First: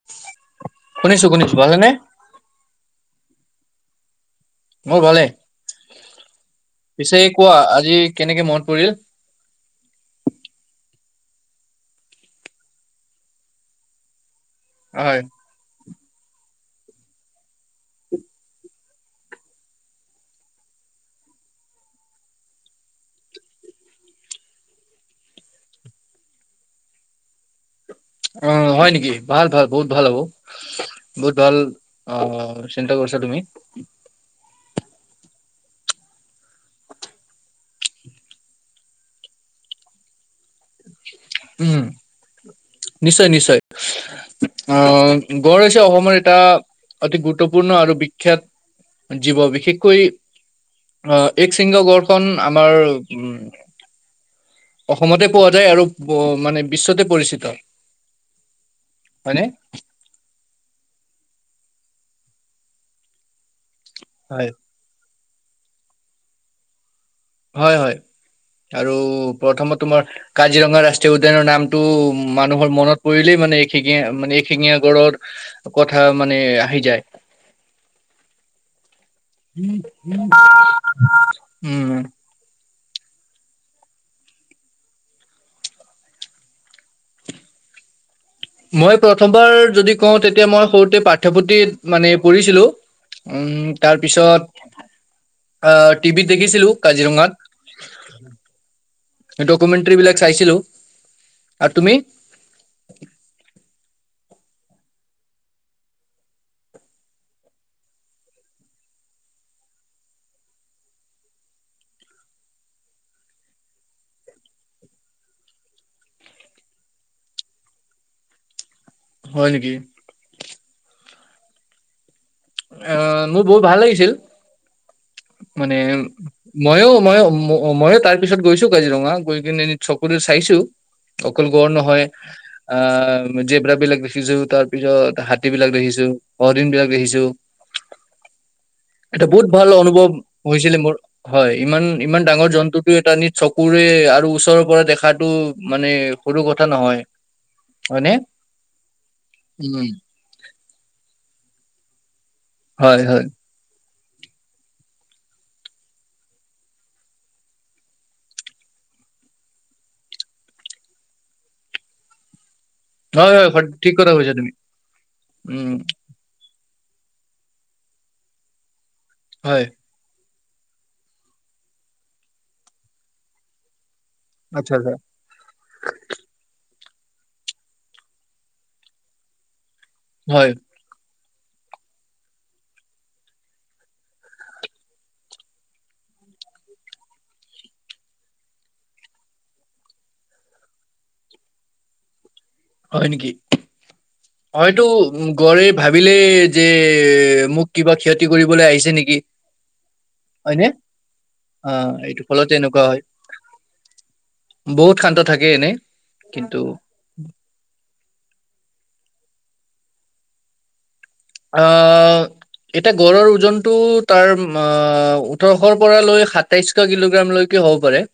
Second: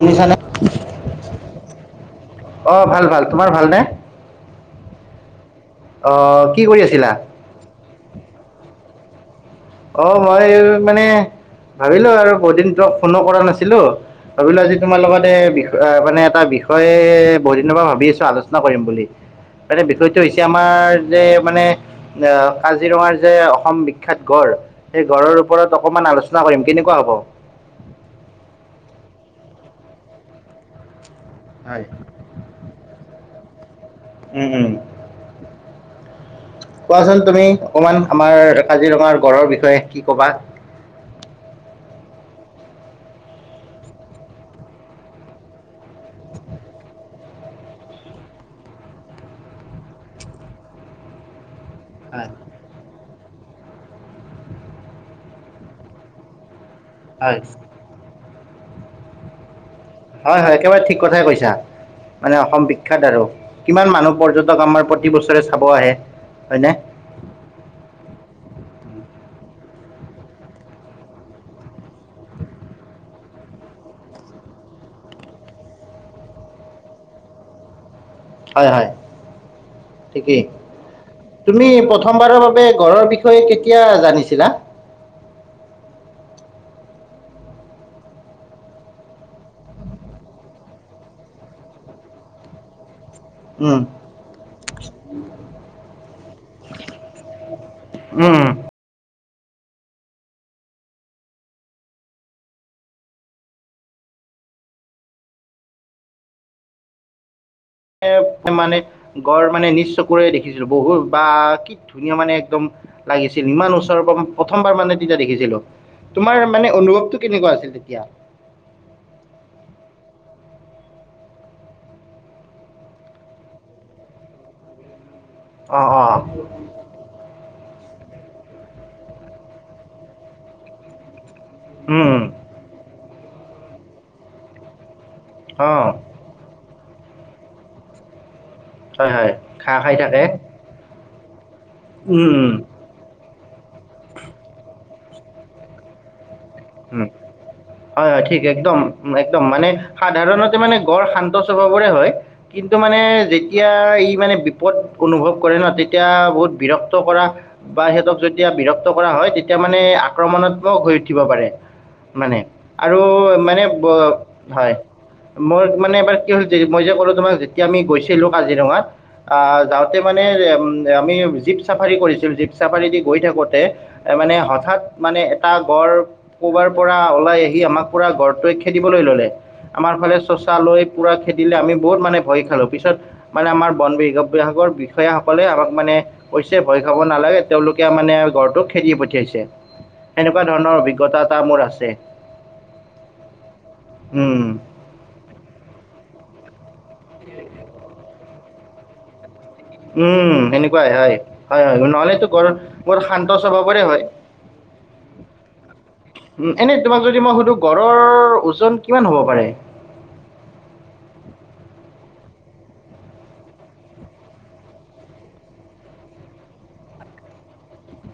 শুনিছানে শুনিছো শুনিছো ভালেনে? অ ভাল ভাল তোমাৰ ভালনে মোৰ ভালেই অ' কি কৰি আছিলা? পিছে কোৱা আজি কেনেকে মন পৰিল। অ মই মানে ভাবিলো আৰু বহুত দিন তাক ফোনো কৰা নাছিলো। ভাবিলো আজি তোমাৰ হয় লগত এ বি মানে এটা বিষয়ে বহুত দিনৰ পৰা ভাবি আছো আলোচনা কৰিম বুলি [unintelligible] [inaudible] মে বিষয়টো হৈছে আমাৰ যে মানে কাজিৰঙাৰ যে অসম বিখ্যাত। গড় সেই গড়ৰ ওপৰত অকমান আলোচনা কৰিম কেনেকুৱা হ'ব [unintelligible] অ হয় নেকি ভাল ভাল বহুত ভাল হব। বহুত ভাল হয়। অ চিন্তা কৰিছা তুমি। উম উম কোৱাচোন তুমি অকমান আমাৰ কাজিৰঙাৰ গড়ৰ বিষয়ে কি কবা উম নিশ্চয় নিশ্চয়। অ গড় হৈছে অসমৰ এটা। অতি গুৰুত্বপূৰ্ণ আৰু বিখ্যাত জীৱ বিশেষকৈ আহ এক [unintelligible] শৃংগ গড়খন হয় আমাৰ [unintelligible] উম অসমতে পোৱা যায় আৰু মানে। বিশ্বতে পৰিচিত। হয় হয়নে হয় হয় একেবাৰে ঠিক কথাই কৈছা মানে অসম বিখ্যাত আৰু কিমান মানুহ হয় পৰ্যটক আমাৰ প্ৰতি বছৰে চাব আহে হয়নে হয় হয় আৰু প্ৰথমত তোমাৰ কাজিৰঙা ৰাষ্ট্ৰীয় উদ্যানৰ নামটো মানুহৰ মনত পৰিলেই। মানে এখিঙা মানে এশিঙীয়া গঁড়ৰ কথা মানে আহি যায় হয় হয়। ঠিকেই তুমি উম, প্ৰথমবাৰৰ বাবে [unintelligible] ঘৰৰ বিষয়ে কেতিয়া জানিছিলা। [unintelligible] মই প্ৰথমবাৰ যদি কওঁ তেতিয়া মই সৰুতে পাঠ্যপুথি মানে পঢ়িছিলো। উম উম তাৰ পিছত। আহ টিভিত দেখিছিলো কাজিৰঙাত। উম ডকুমেন্টাৰী বিলাক চাইছিলো আৰু তুমি [unintelligible] মানে গড় মানে নি চকুৰে দেখিছিলো বহুত বা কি ধুনীয়া মানে একদম লাগিছিল ইমান ওচৰৰ পৰা প্ৰথমবাৰ মানে তেতিয়া দেখিছিলো তোমাৰ মানে অনুভৱটো কেনেকুৱা আছিল তেতিয়া। হয় নেকি আহ মোৰ বহুত ভাল লাগিছিল মানে অ অ মইয়ো মই। অ মইয়ে তাৰ পিছত গৈছো কাজিৰঙা গৈ কিনে এ চকুৰে চাইছো। অকল গড় নহয় উম আহ জেবৰা বিলাক দেখিছোও তাৰ পিছত [unintelligible] হাতী অ বিলাক দেখিছো অহদিন বিলাক দেখিছো [unintelligible] হয় এটা হয় বহুত ভাল ঘাঁহ খাই অনুভৱ থাকে হৈছিলে মোৰ। হয় ইমান ইমান উম ডাঙৰ জন্তুটো এটা নিচ চকুৰে আৰু ওচৰৰ পৰা দেখাতটো মানে সৰু উ কথা নহয় হয় হয়নে হয় ঠিক একদম একদম মানে উম সাধাৰণতে মানে গড় শান্ত [unintelligible] মানে কিন্তু মানে হয় হয় এতিয়া। মানে বিপদ অনুভৱ কৰে ন তেতিয়া বহুত বিৰক্ত কৰা বা সিহঁতক যেতিয়া বিৰক্ত কৰা হয় [unintelligible] হয় তেতিয়া মানে আক্ৰমণাত্মক হৈ উঠিব পাৰে মানে আৰু হয় হয় মানে স- ঠিক কথা কৈছা তুমি হয় মোৰ উম মানে এবাৰ কি হ'ল। মই যে ক'লো তোমাক যেতিয়া আমি গৈছিলো কাজিৰঙাত অ হয় যাওঁতে মানে। েম আমি জীপ চাফাৰী কৰিছিলো জীপ চাফাৰী দি গৈ থাকোতে [unintelligible] মানে আচ্ছা হঠাৎ আচ্ছা মানে এটা গড়। পৰা ওলাই আহি আমাক পুৰা ঘৰটই খেদিবলৈ ললে আমাৰ ফালে হয় চচা লৈ পুৰা। খেদিলে আমি বহুত মানে ভয় খালো পিছত মানে আমাৰ বন বিভ- বিভাগৰ বিষয়াসকলে আমাক মানে কৈছে ভয় খাব নালাগে তেওঁলোকে মানে গড়টোক খেদি পঠিয়াইছে। এনেকুৱা ধৰণৰ অভিজ্ঞতা এটা মোৰ আছে। হয় নেকি? উম, হয়টো গড় এ ভাবিলে যে মোক কিবা ক্ষতি কৰিবলৈ আহিছে নেকি? উম, হয়নে সেনেকুৱাই হয় -হয় অ -হয় এইটো নহলেতো গড় ফলতে এনেকুৱা বৰ হয় শান্ত স্বভাৱৰে হয়। বহুত শান্ত থাকে এনেই কিন্তু, গড়ৰ ওজন কিমান হ'ব পাৰে? অহ এতিয়া গড়ৰ ওজনতটো তাৰ ওঠৰশ পৰা লৈ সাতাইশশ কিলোগ্ৰাম লৈকে হব পাৰে।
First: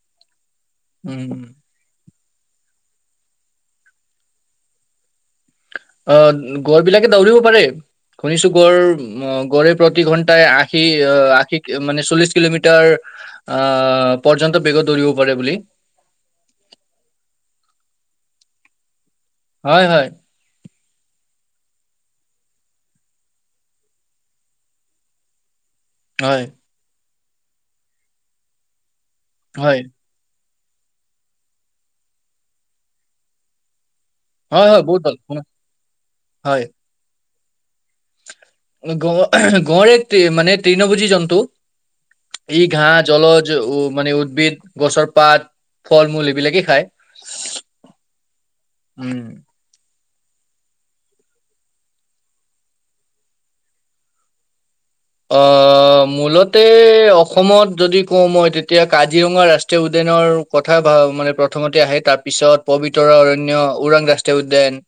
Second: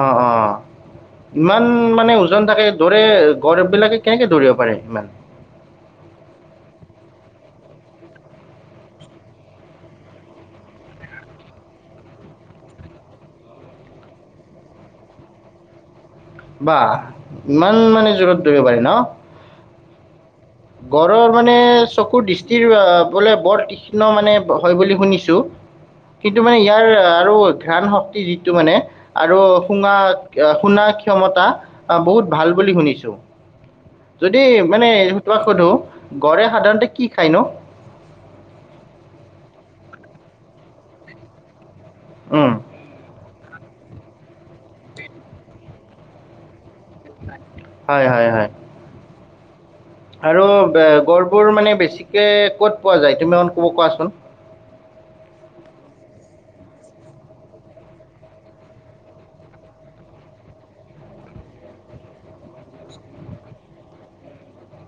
অহ - অহ উম ইমান মানে ওজন থাকে দৌৰে গড়ে- গড়বিলাকে কেনেকে দৌৰিব পাৰে ইমান? অহ, গড় বিলাকে দাউৰিব পাৰে। শুনিছো গড় -গড়ে প্ৰতি ঘন্টাই আশী- আশী মানে চল্লিশ কিলোমিটাৰ আহ পৰ্যন্ত বেগত দৌৰিব পাৰে বুলি। বা ইমান মানে জোৰত দৌৰিব পাৰে ন'? হয় -হয় গড়ৰ মানে চকুৰ দৃষ্টিৰ বোলে বৰ তীক্ষ্ণ মানে হয় বুলি শুনিছোঁ। হয় কিন্তু মানে ইয়াৰ আৰু ঘ্ৰাণ শক্তি যিটো মানে আৰু হয় সুঙা শুনা ক্ষমতা বহুত ভাল বুলি শুনিছো। যদি হয় হয় মানে বহুত ভাল তোমাক সুধো গড়ে হয় সাধাৰণতে কি খায় নু? গ -গড়ে মানে তৃণভোজী জন্তু ই -ঘাঁ জলজ উ মানে উদ্ভিদ গছৰ পাত ফল -মূল এইবিলাকে খায়। হয়- হয়- হয় উম আৰু বে গড়বোৰ মানে বেছিকে ক'ত পোৱা যায় তুমি অন ক'ব কোৱাচোন? [inaudible] অ', অ', মূলতে অসমত যদি কওঁ মই তেতিয়া কাজিৰঙা ৰাষ্ট্ৰীয় উদ্যানৰ কথা ভাব মানে প্ৰথমতে আহে তাৰ পিছত পবিতৰা অৰণ্য, ওৰাং ৰাষ্ট্ৰীয় উদ্যান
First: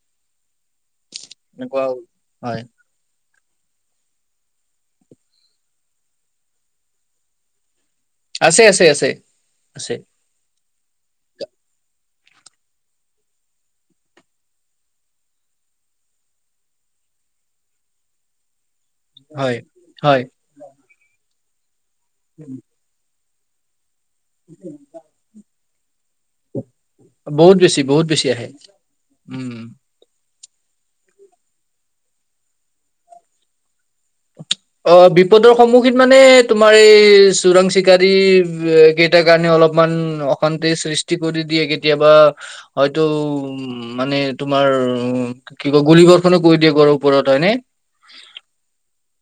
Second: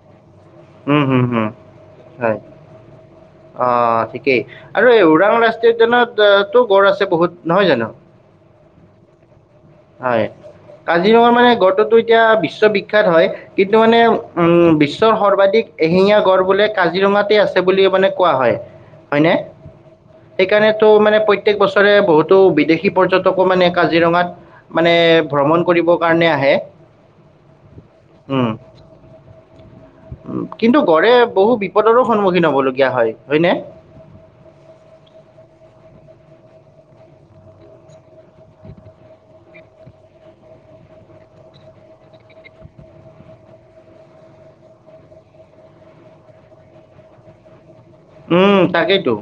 উম, হম- হম এনেকুৱা - হয়। অহ, ঠিকেই আৰু এই ওৰাং ৰাষ্ট্ৰীয় উদ্যানত তো গড় আছে বহুত নহয় জানো। আছে -আছে - আছে। আছে হয়, কাজিৰঙা মানে গড়টোতো এতিয়া বিশ্ব বিখ্যাত হয় কিন্তু মানে উম বিশ্বৰ সৰ্বাধিক এহিঙীয়া গড় বোলে কাজিৰঙাতে আছে। বুলি মানে কোৱা হয়। হয় নে, সেইকাৰণেতো মানে প্ৰত্যেক বছৰে বহুতো বিদেশী পৰ্যটকো মানে কাজিৰঙাত মানে ভ্ৰমণ কৰিব বহুত বেছি- বহুত বেছি আহে উম, উম। কিন্তু গড় এ বহু বিপদৰো সন্মুখীন হব লগীয়া হয় হয়নে? অ', বিপদৰ সন্মুখীন মানে তোমাৰ এই চোৰাং- চিকাৰী কেইটাৰ কাৰণে অলপ ইমান অশান্তিৰ সৃষ্টি কৰি দিয়ে কেতিয়াবা হয়তো উম মানে তোমাৰ আৰু কি কয় গুলি গৰখনো কৈ দিয়ে গড়ৰ ওপৰত হয়নে? উম, তাকেইতো।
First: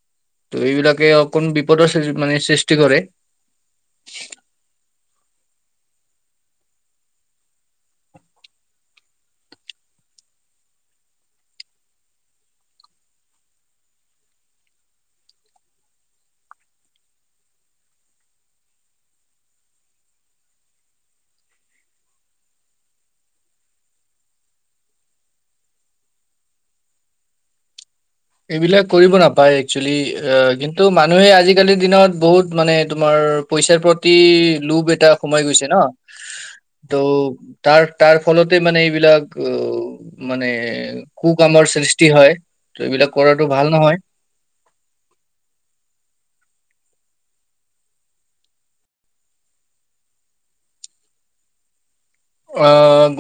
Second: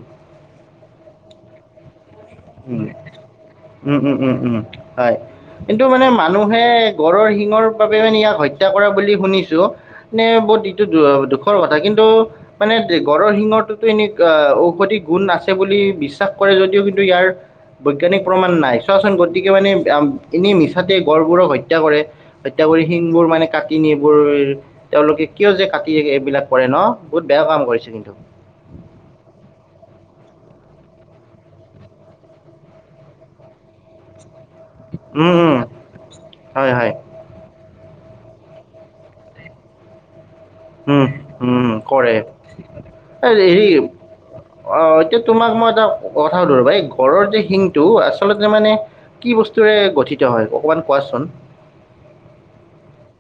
ত' এইবিলাকে অকণ বিপদৰ সৃ- মানে সৃষ্টি উম কৰে। -উম -উম -উম -উম হয়। কিন্তু মানে মানুহে গড়ৰৰ শিঙৰ বাবে মানে ইয়াক হত্যা কৰা বুলি শুনিছো নে বহুত এইটো দুখৰ কথা কিন্তু মানে গড়ৰ শিঙৰটোতো এনে ঔষধি গুণ না আছে বুলি বিশ্বাস কৰে যদিও কিন্তু ইয়াৰ বৈজ্ঞানিক প্ৰমাণ নাই চোৱাচোন গতিকে মানে এনেই মিছাতে গড়বোৰক হত্যা কৰে হত্যা কৰি শিংবোৰ মানে কাটি নি এইবোৰ তেওঁলোকে কিয় যে কাটি এইবিলাক কৰে ন বহুত বেয়া এ কাম কৰিছে কিন্তু এইবিলাক কৰিব নাপায় একচোৱেলি কিন্তু মানুহে আজিকালিৰ দিনত বহুত মানে তোমাৰ ৰ পইচাৰ প্ৰতি লোভ এটা উম সোমাই উম গৈছে ন হয় হয় ত' তাৰ তাৰ ফলতে মানে এইবিলাক অ মানে উম কু কামৰ সৃষ্টি হয় ত এইবিলাক এই কৰাটো ভাল হেৰি নহয়। অ এতিয়া তোমাক মই এটা কথা ৰবা এই ঘৰৰ যে শিংটো আচলতে মানে কি বস্তুৰে গঠিত হয় অকমান কোৱাচোন অ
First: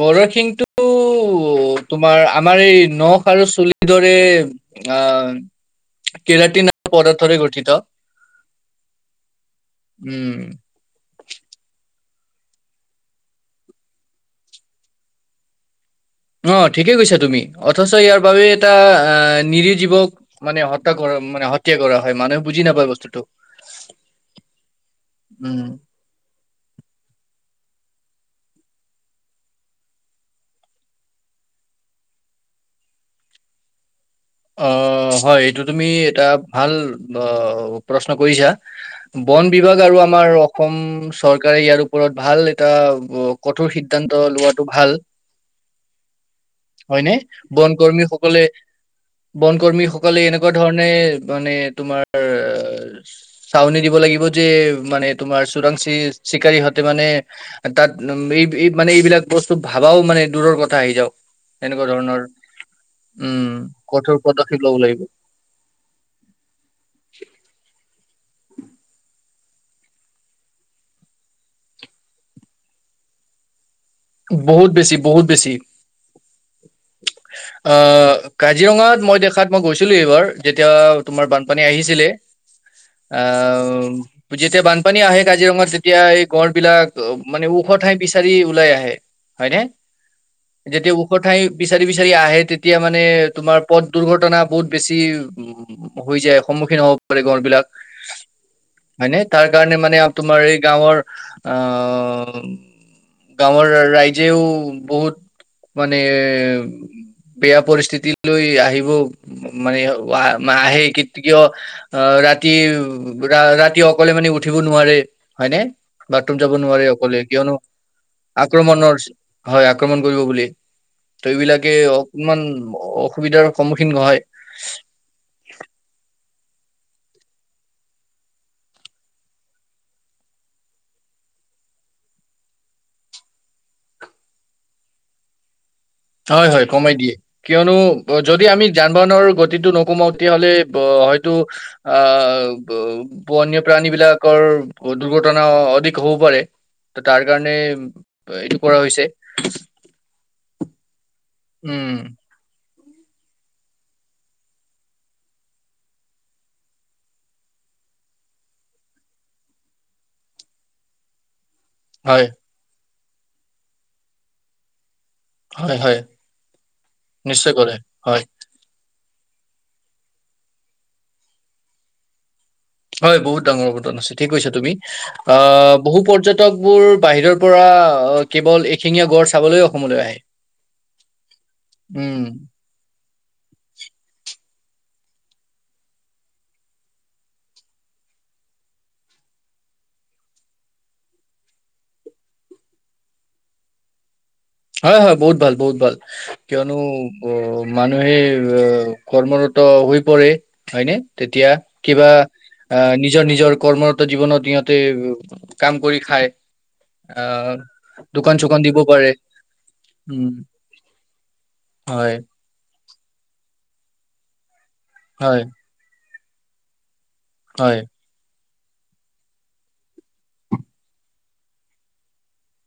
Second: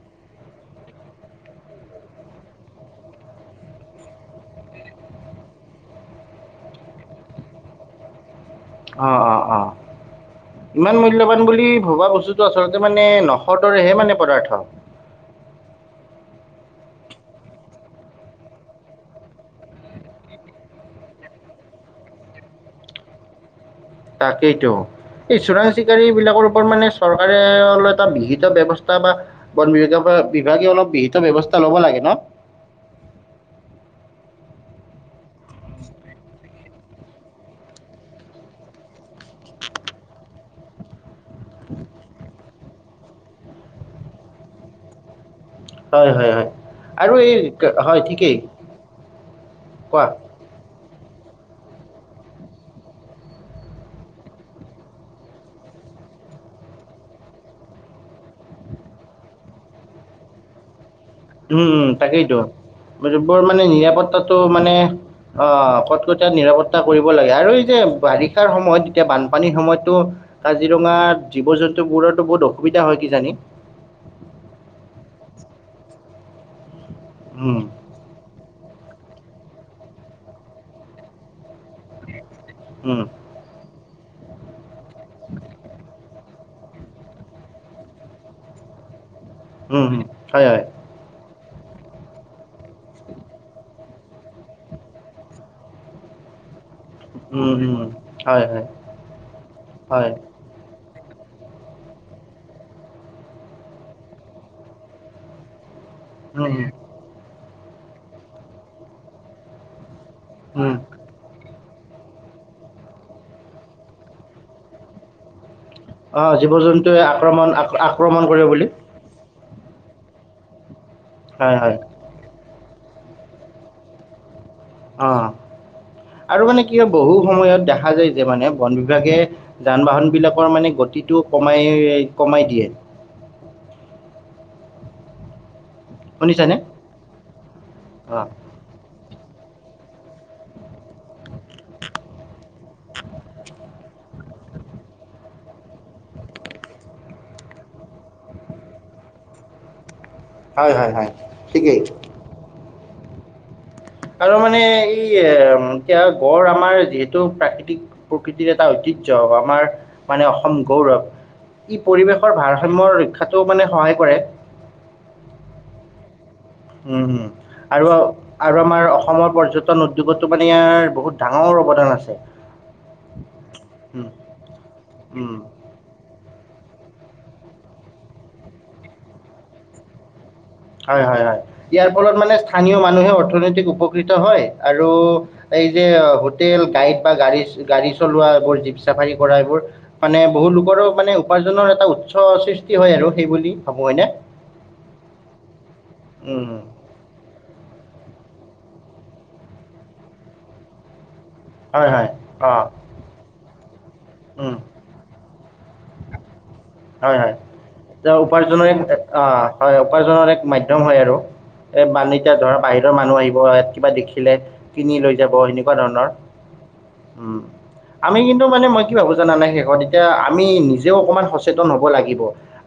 গড়ৰ শিংটো অ তোমাৰ আমাৰ এই নখ আৰু চুলিৰ দৰে আহ কেৰাটীনা পদাৰ্থৰে গঠিত অ অ অ উম ইমান মূল্যবান বুলি ভবা বস্তু আচলতে মানে নসদৰেহে মানে পদাৰ্থ অ ঠিকে কৈছা তুমি অথচ ইয়াৰ বাবে এটা আহ নিৰজীৱক মানে হত্যা কৰা মানে হত্যা কৰা হয় মানুহে বুজি নাপায় বস্তুটো তাকেইতো এই উম চোৰাং চিকাৰী বিলাকৰ ওপৰত মানে চৰকাৰে অকলে এটা বিহিত ব্যৱস্থা বা বন বিভা বিভাগে অলপ বিহিত ব্যৱস্থা লব লাগে ন [unintelligible] অ হয় এইটো তুমি এটা ভাল অ প্ৰশ্ন কৰিছা বন বিভাগ আৰু আমাৰ অসম চৰকাৰে ইয়াৰ ওপৰত ভাল এটা কঠোৰ সিদ্ধান্ত ল কোৱাটো ভাল হয় হয় হয় হয়নে আৰু এই বন হয় ঠিকেই কৰ্মীসকলে বন কোৱা কৰ্মীসকলে এনেকুৱা ধৰণে মানে তোমাৰ চাউনি দিব লাগিব যে মানে তোমাৰ চোৰাং চি চিকাৰিহতে মানে তাত উম ইপ মানে এইবিলাক বস্তু ভাবাও মানে দূৰৰ কথা আহি যাব উম উম তাকেইতো বৰ উম মানে নিৰা কঠোৰ নিৰাপত্তাটো পদক্ষেপ মানে লব লাগিব অ কটকটীয়া নিৰাপত্তা কৰিব লাগে আৰু এই যে বাৰিষ শাৰ সময়ত এতিয়া বানপানীৰ সময়ততো কাজিৰঙা জীৱ জন্তুবোৰতো বহুত অসুবিধা হয় কি জানি [inaudible] বহুত বেছি বহুত বেছি উম আহ কা কাজিৰঙাত মই দেখাত মই গৈছিলো এইবাৰ যেতিয়া তোমাৰ বানপানী আহিছিলে উম আহ যেতিয়া বানপানী আহে কাজিৰঙাৰ তেতিয়া গড় বিলাক মানে ওখ ঠাই বিচাৰি ওলাই আহে হয়নে উম উম হয় হয় যেতিয়া ওখ ঠাই বিচাৰি বিচাৰি আহে তেতিয়া মানে তোমাৰ পথ দুৰ্ঘটনা বহুত বেছি উ হৈ যায় সন্মুখীন হ'ব গৰ উম বিলাক উম হয় হয় হয়নে তাৰ কাৰণে মানে হয় তোমাৰ এই গাঁৱৰ আহ গাঁৱৰ ৰাইজেও বহুত মানে উম উম বেয়া পৰিস্থিতি লৈ আহিব মানে ৱাহ উম। আহে কিয় অ ৰাতি ৰা ৰাতি অকলে মানে উঠিব নোৱাৰে হয়নে অ বাথৰুম জীৱ যাব নোৱাৰে জন্তুৱে অকলে আক্ৰমণ কিয়নো আক- আক্ৰমণ কৰে বুলি আক্ৰমণৰ হয় আক্ৰমণ কৰিব বুলি ত হয় এইবিলাকে হয় অকমান অসুবিধাৰ সন্মুখীন নহয় অ আৰু মানে ক বহু সময়ত দেখা যায় যে মানে বন বিভাগে যান বাহন বিলাকৰ মানে প্ৰতিটো কমাই কমাই দিয়ে হয় শুনিছানে হয় কমাই দিয়ে কিয়নো অ'। যদি আমি জা বনৰ গতিটো নকৌমতি হলে ব আহ হয়টো বন্য প্ৰাণী বিলাকৰ দুৰ্ঘটনা অধিক হ'ব পাৰে ত তাৰ কাৰণে এইটো কৰা হৈছে হয় হয় হয় ঠিকেই। উম। আৰু মানে এই এ এতিয়া গড় আমাৰ যিহেতু প্ৰাকৃতিক প্ৰকৃতিৰ এটা ঐতিহ্য। জ আমাৰ মানে অসম গৌৰৱ [unintelligible] ই, হয় পৰিৱেশৰ ভাৰসাম্য ৰক্ষাটো মানে সহায় কৰে। হয় হয় উম হম নিশ্চয় কৰে আৰু হয় আৰু আমাৰ অসমৰ পৰ্যটন উদ্যোগতো মানে ইয়াৰ বহুত ডাঙৰ অৱদান আছে। হয় বহুত ডাঙৰ অৱদান উম, আছে। ঠিক কৈছা তুমি, উম। আহ বহু পৰ্যটক বোৰ বাহিৰৰ পৰা কেৱল এশিঙীয়া গড় চাবলৈ অসমলৈ আহে হয় হয় হয় ইয়াৰ ফলত উম মানে স্থানীয় মানুহে অৰ্থনৈতিক উপকৃত হয় আৰু এই যে হোটেল গাইড বা গাড়ী গাড়ী চলোৱা এইবোৰ জীপ চাফাৰী কৰা এইবোৰ মানে বহু লোকৰো মানে উপাৰ্জনৰ এটা উৎস সৃষ্টি হয় আৰু সেই বুলি ভাবো এনে হয়, হয়, বহুত ভাল, বহুত ভাল কিয়নো অ মানুহে উম। কৰ্মৰত হৈ পৰে হয়নে? তেতিয়া হয় কিবা হয় অঁ আহ নিজৰ নিজৰ কৰ্মৰত জীৱনত সিহঁতে কাম কৰি খায় হয় আ দোকান চোকান দিব পাৰে অ হয় উপাৰ্জনৰ উম এক মাধ্যম হয় আৰু এই বান হয় এতিয়া ধৰা বাহিৰৰ মানুহ আহিব কিবা দেখিলে কিনি লৈ যাব হয় এনেকুৱা ধৰণৰ উম, হয় আমি কিন্তু মানে মই কি ভাবো জানান নাই শেষত এতিয়া আমি নিজেও অকমান সচ সচেতন হব লাগিব।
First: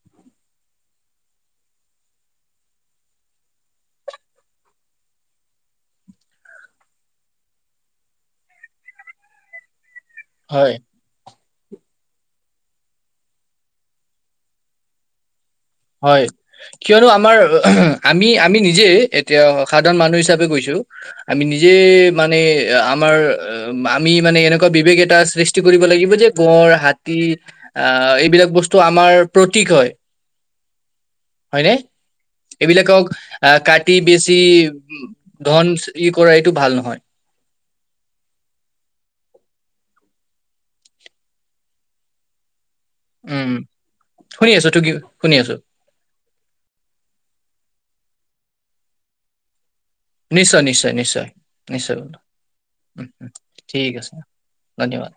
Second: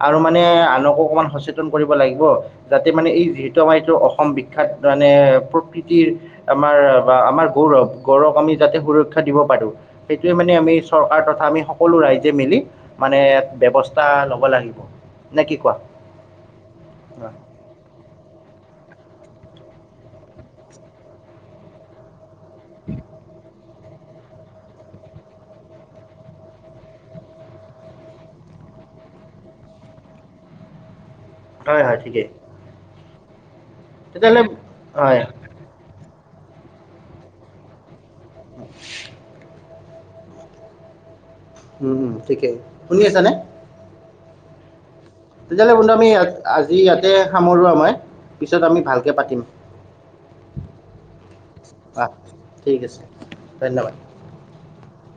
আৰু মানে আনকো অকমান সচেতন কৰিব লাগিব, যাতে মানে এই যিহেতু আমাৰ অসম বিখ্যাত মানে প্ৰকৃতিৰ আমাৰ বা আমাৰ গৌৰৱ গৌৰৱ আমি যাতে সোৰক্ষীয়া দিব পাৰিম সেইটোৱে মানে হয় আমি চৰকাৰ কথা আমি সকলো ৰাইজে মিলি মানে [unintelligible] ব্যৱস্থা ল'ব লাগিব নে কি কোৱা? হয় কিয়নো আমাৰ আমি আমি নিজে এতিয়া সাধাৰণ মানুহ হিচাপে গৈছো আমি নিজে মানে আমাৰ আমি মানে এনেকুৱা বিবেক এটা সৃষ্টি কৰিব লাগিব যে গড় হাতী আহ এইবিলাক বস্তু আমাৰ প্ৰতীক হয়। [inaudible] হয় নে এইবিলাকক আ কাটি বেছি তেতিয়াহ'লে উম হয় ঘন চুলি কৰা এইটো ভাল নহয় [inaudible] উম, উম, ঠিকে। শুনি আছানে? উম শুনি আছো তু কি তেতিয়াহ'লে বন্ধু আমি আজি ইয়াতে সামৰো মই। পিছত আমি ভালকে পাতিম। নিশ্চয় নিশ্চয় নিশ্চয় নিশ্চয় বোলো ঠিক আছে উম উম ঠিক ধন্যবাদ আছে ধন্যবাদ